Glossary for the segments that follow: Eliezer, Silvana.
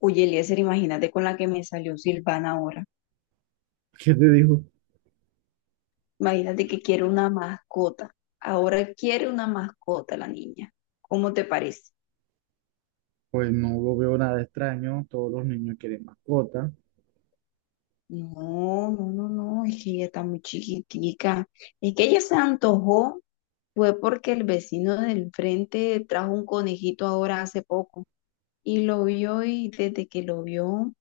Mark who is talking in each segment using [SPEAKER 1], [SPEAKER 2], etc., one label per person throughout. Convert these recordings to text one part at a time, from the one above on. [SPEAKER 1] Oye, Eliezer, imagínate con la que me salió Silvana ahora.
[SPEAKER 2] ¿Qué te dijo?
[SPEAKER 1] Imagínate que quiere una mascota. Ahora quiere una mascota la niña. ¿Cómo te parece?
[SPEAKER 2] Pues no lo veo nada extraño, todos los niños quieren mascotas.
[SPEAKER 1] No, no, no, no, es que ella está muy chiquitica. Es que ella se antojó, fue porque el vecino del frente trajo un conejito ahora hace poco y lo vio, y desde que lo vio: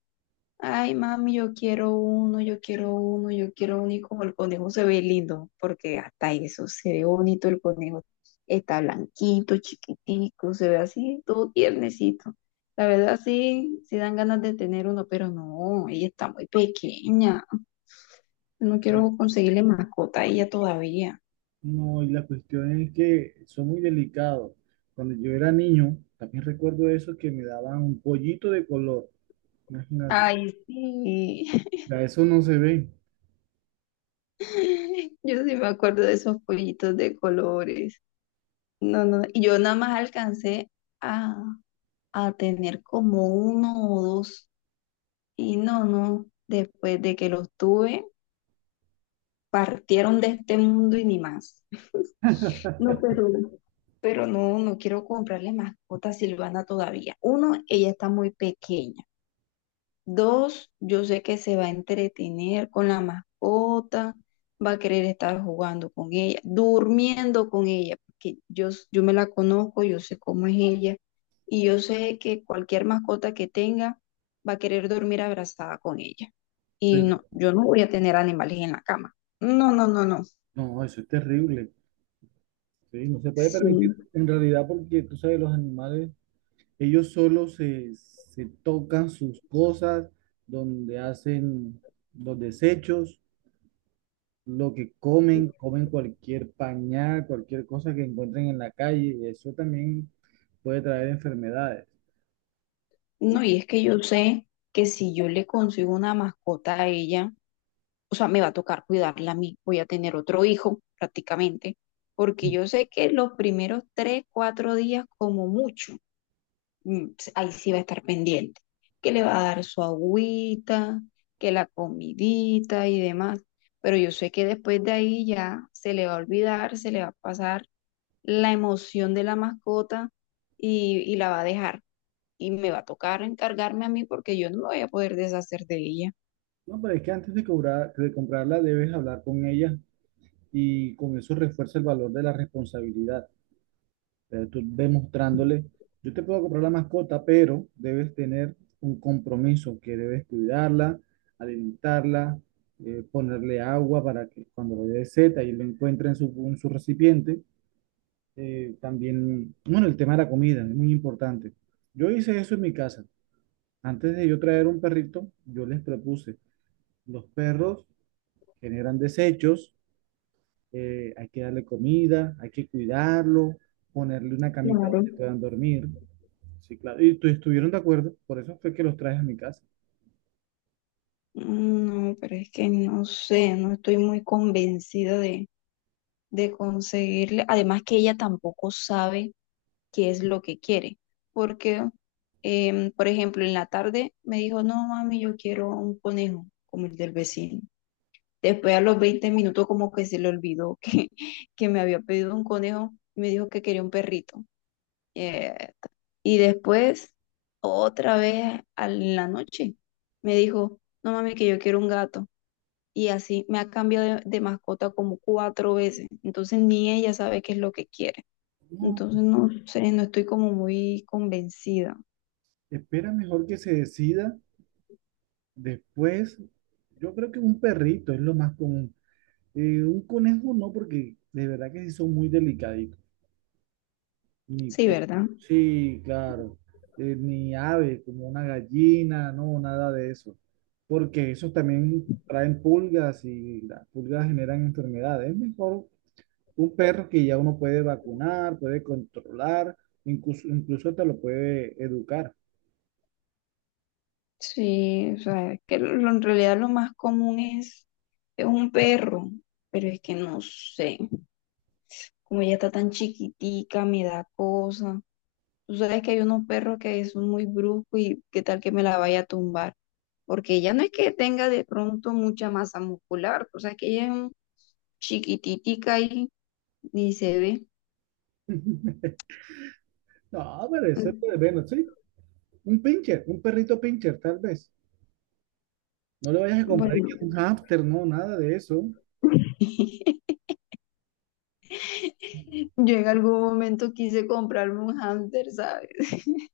[SPEAKER 1] ay, mami, yo quiero uno, yo quiero uno, yo quiero uno. Y como el conejo se ve lindo, porque hasta eso se ve bonito el conejo. Está blanquito, chiquitico, se ve así, todo tiernecito. La verdad, sí, sí dan ganas de tener uno, pero no, ella está muy pequeña. No
[SPEAKER 2] Y
[SPEAKER 1] quiero conseguirle mascota a ella todavía.
[SPEAKER 2] no, y la cuestión es que son muy delicados. Cuando yo era niño, también recuerdo eso que me daban un pollito de color. Imagínate,
[SPEAKER 1] Ay, sí.
[SPEAKER 2] ya eso no se ve,
[SPEAKER 1] Yo sí me acuerdo de esos pollitos de colores. No, no, y yo nada más alcancé a tener como uno o dos. Y no, no, después de que los tuve, partieron de este mundo y ni más. No, pero no, no quiero comprarle mascota a Silvana todavía. Uno, ella está muy pequeña. Dos, yo sé que se va a entretener con la mascota, va a querer estar jugando con ella, durmiendo con ella, porque yo me la conozco, yo sé cómo es ella, y yo sé que cualquier mascota que tenga va a querer dormir abrazada con ella. Y
[SPEAKER 2] pero
[SPEAKER 1] no, yo no voy a tener animales en la cama. No, no, no, no.
[SPEAKER 2] no, eso es terrible. ¿Sí? No se puede permitir
[SPEAKER 1] Sí.
[SPEAKER 2] en realidad porque tú sabes, los animales, ellos solo se tocan sus cosas, donde hacen los desechos. Lo que comen, comen cualquier pañal, cualquier cosa que encuentren en la calle, y eso también puede traer enfermedades.
[SPEAKER 1] No, y es que yo sé que si yo le consigo una mascota a ella, o sea, me va a tocar cuidarla a mí, voy a tener otro hijo prácticamente, porque yo sé que los primeros 3, 4 días como mucho, mm, ahí sí va a estar pendiente, que le va a dar su agüita, que la comidita y demás, pero yo sé que después de ahí ya se le va a olvidar, se le va a pasar la emoción de la mascota, y la va a dejar. Y me va a tocar encargarme a mí porque yo no me voy a poder deshacer de ella.
[SPEAKER 2] No, pero es que antes de cobrar, de comprarla debes hablar con ella y con eso refuerza el valor de la responsabilidad. Tú demostrándole, yo te puedo comprar la mascota, pero debes tener un compromiso que debes cuidarla, alimentarla, ponerle agua para que cuando le dé seta y lo encuentre en su recipiente, también, bueno, el tema de la comida es muy importante. Yo hice eso en mi casa. Antes de yo traer un perrito, yo les propuse, los perros generan desechos, hay que darle comida, hay que cuidarlo, ponerle una camita
[SPEAKER 1] Claro.
[SPEAKER 2] donde puedan dormir. Sí, claro. Y tu- estuvieron de acuerdo, por eso fue que los traje a mi casa.
[SPEAKER 1] No, pero es que no sé, no estoy muy convencida de conseguirle. Además que ella tampoco sabe qué es lo que quiere, porque, por ejemplo, en la tarde me dijo: no, mami, yo quiero un conejo como el del vecino. Después, a los 20 minutos, como que se le olvidó que, que me había pedido un conejo y me dijo que quería un perrito. Eh, y después, otra vez la noche, me dijo: no, mami, que yo quiero un gato. Y así me ha cambiado de mascota como cuatro veces. Entonces ni ella sabe qué es lo que quiere.
[SPEAKER 2] No,
[SPEAKER 1] Entonces no sé, no estoy como muy convencida.
[SPEAKER 2] espera mejor que se decida después. Yo creo que un perrito es lo más común. Un conejo no, porque de verdad que sí son muy delicados. Ni
[SPEAKER 1] Sí,
[SPEAKER 2] po-
[SPEAKER 1] ¿verdad?
[SPEAKER 2] sí, claro, ni ave, como una gallina, no, nada de eso, porque esos también traen pulgas y las pulgas generan enfermedades. Es mejor un perro que ya uno puede vacunar, puede controlar, incluso, incluso te lo puede educar.
[SPEAKER 1] Sí, o sea, es que en realidad lo más común es un perro, pero es que no sé, como ella está tan chiquitica, me da cosa. Tú sabes que hay unos perros que son muy bruscos, y qué tal que me la vaya a tumbar, porque ella no es que tenga de pronto mucha masa muscular, o sea, que ella es chiquititica y ni se ve.
[SPEAKER 2] No, pero ese puede bueno, sí, un pincher, un perrito pincher, tal vez. No le vayas a comprar
[SPEAKER 1] Bueno,
[SPEAKER 2] que un hámster, no, nada de eso.
[SPEAKER 1] yo en algún momento quise comprarme un hámster, ¿sabes?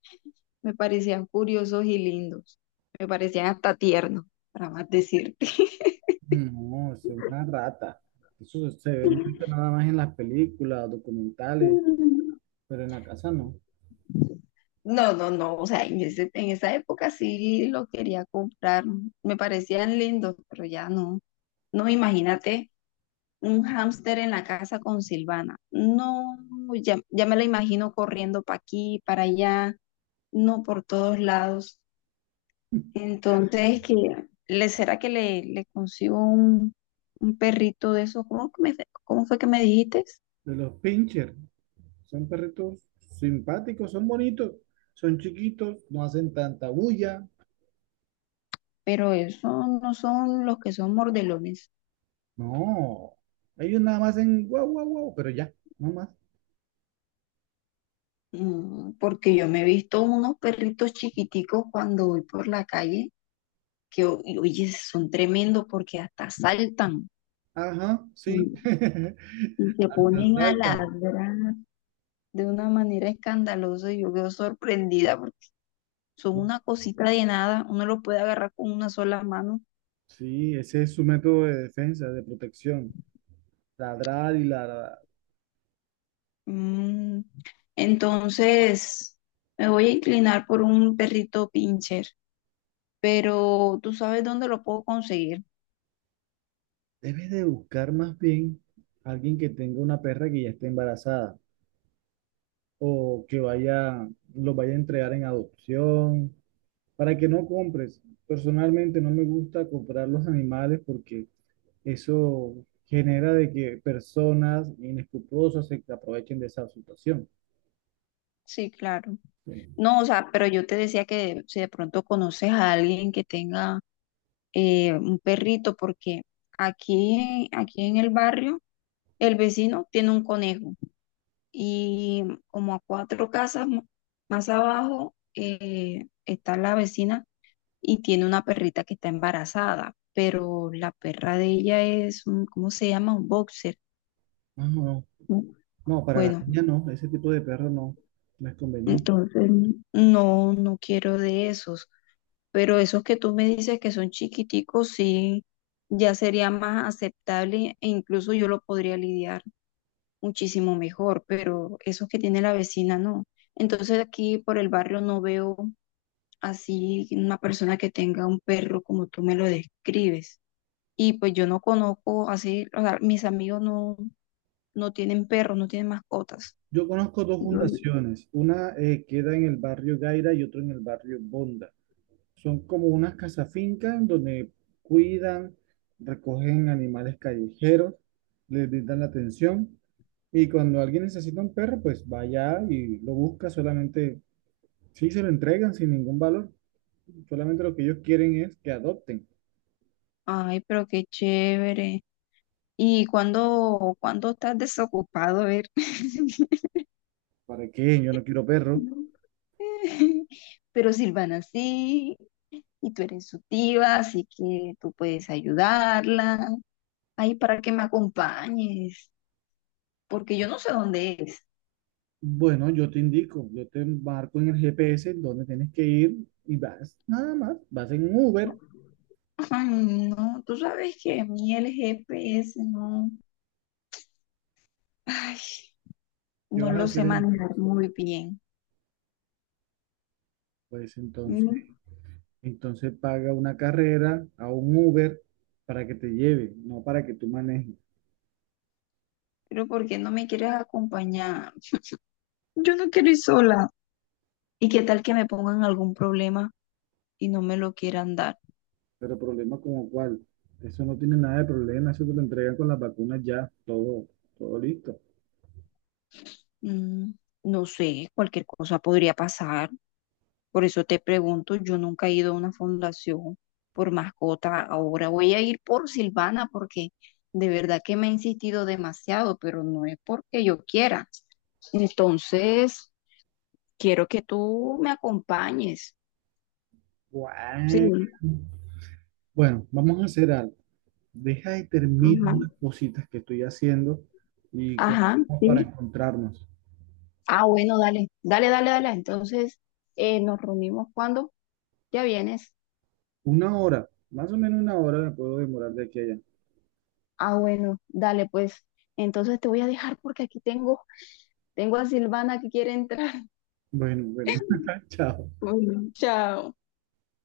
[SPEAKER 1] Me parecían curiosos y lindos. Me parecían hasta tiernos, para más decirte.
[SPEAKER 2] No, eso es una rata. Eso se ve mucho nada más en las películas, documentales, pero en la casa no.
[SPEAKER 1] No, no, no, o sea, en en esa época sí lo quería comprar. Me parecían lindos, pero ya no. No, imagínate un hámster en la casa con Silvana. No, ya, ya me la imagino corriendo para aquí, para allá, no, por todos lados. Entonces, que le será, que le consigo un perrito de esos? ¿Cómo, cómo fue que me dijiste?
[SPEAKER 2] De los pincher, son perritos simpáticos, son bonitos, son chiquitos, no hacen tanta bulla.
[SPEAKER 1] Pero esos no son los que son mordelones.
[SPEAKER 2] No, ellos nada más hacen guau, guau, guau, pero ya, no más.
[SPEAKER 1] Porque yo me he visto unos perritos chiquiticos cuando voy por la calle, y oye, son tremendos porque hasta saltan
[SPEAKER 2] Ajá,
[SPEAKER 1] y,
[SPEAKER 2] sí.
[SPEAKER 1] y se
[SPEAKER 2] Hasta
[SPEAKER 1] ponen a
[SPEAKER 2] saltan.
[SPEAKER 1] ladrar de una manera escandalosa, y yo quedo sorprendida porque son una cosita de nada, uno lo puede agarrar con una sola mano.
[SPEAKER 2] Sí, ese es su método de defensa, de protección. Ladrar y ladrar.
[SPEAKER 1] Mm, Entonces, me voy a inclinar por un perrito pincher, pero tú sabes dónde lo puedo conseguir.
[SPEAKER 2] Debes de buscar más bien a alguien que tenga una perra que ya esté embarazada o que vaya, lo vaya a entregar en adopción para que no compres. Personalmente no me gusta comprar los animales porque eso genera de que personas inescrupulosas se aprovechen de esa situación.
[SPEAKER 1] Sí, claro.
[SPEAKER 2] Sí.
[SPEAKER 1] No, o sea, pero yo te decía que si de pronto conoces a alguien que tenga, un perrito, porque aquí en el barrio, el vecino tiene un conejo, y como a cuatro casas más abajo, está la vecina y tiene una perrita que está embarazada, pero la perra de ella es un, ¿cómo se llama?, un boxer.
[SPEAKER 2] No, no, no, no, para la
[SPEAKER 1] Bueno,
[SPEAKER 2] niña no, ese tipo de perro no, no es conveniente.
[SPEAKER 1] entonces no, no quiero de esos, pero esos que tú me dices que son chiquiticos, sí, ya sería más aceptable e incluso yo lo podría lidiar muchísimo mejor, pero esos que tiene la vecina no. Entonces aquí por el barrio no veo así una persona que tenga un perro como tú me lo describes. Y pues yo no conozco así, o sea, mis amigos no, no tienen perros, no tienen mascotas.
[SPEAKER 2] Yo conozco dos
[SPEAKER 1] Yo,
[SPEAKER 2] fundaciones, una, queda en el barrio Gaira y otra en el barrio Bonda. Son como unas casafincas donde cuidan, recogen animales callejeros, les brindan la atención. Y cuando alguien necesita un perro, pues va allá y lo busca solamente, sí se lo entregan sin ningún valor, solamente lo que ellos quieren es que adopten.
[SPEAKER 1] Ay, pero qué chévere. ¿Y cuándo, cuándo estás desocupado? A ver.
[SPEAKER 2] ¿Para qué? Yo no quiero perro.
[SPEAKER 1] Pero Silvana sí, y tú eres su tía, así que tú puedes ayudarla. Ay, para que me acompañes, porque yo no sé dónde es.
[SPEAKER 2] Bueno, yo te indico, yo te marco en el GPS dónde tienes que ir y vas, nada más, vas en Uber.
[SPEAKER 1] Ay, no, tú sabes que a mí el GPS no. Ay.
[SPEAKER 2] ¿Qué
[SPEAKER 1] No
[SPEAKER 2] vas a
[SPEAKER 1] lo sé
[SPEAKER 2] hacer entonces?
[SPEAKER 1] manejar muy bien.
[SPEAKER 2] Pues entonces.
[SPEAKER 1] Mm,
[SPEAKER 2] Entonces paga una carrera a un Uber para que te lleve, no para que tú manejes.
[SPEAKER 1] Pero ¿por qué no me quieres acompañar? Yo no quiero ir sola. ¿Y qué tal que me pongan algún problema y no me lo quieran dar?
[SPEAKER 2] Pero problema como cuál, eso no tiene nada de problema, eso te lo entregan con las vacunas ya, todo, todo listo.
[SPEAKER 1] Mm, no sé, cualquier cosa podría pasar. Por eso te pregunto, yo nunca he ido a una fundación por mascota. Ahora voy a ir por Silvana porque de verdad que me ha insistido demasiado, pero no es porque yo quiera. Entonces, quiero que tú me acompañes. Sí.
[SPEAKER 2] Guau. Bueno, vamos a hacer algo. Deja y termina
[SPEAKER 1] Ajá.
[SPEAKER 2] unas cositas que estoy haciendo y
[SPEAKER 1] Ajá,
[SPEAKER 2] cogemos para
[SPEAKER 1] sí.
[SPEAKER 2] encontrarnos.
[SPEAKER 1] Ah, bueno, dale, dale, dale, dale. Entonces, nos reunimos cuando ya vienes.
[SPEAKER 2] Una hora, más o menos una hora me puedo demorar de aquí a allá.
[SPEAKER 1] Ah, bueno, dale, pues. Entonces te voy a dejar porque aquí tengo a Silvana que quiere entrar.
[SPEAKER 2] Bueno, bueno, chao.
[SPEAKER 1] Bueno, chao.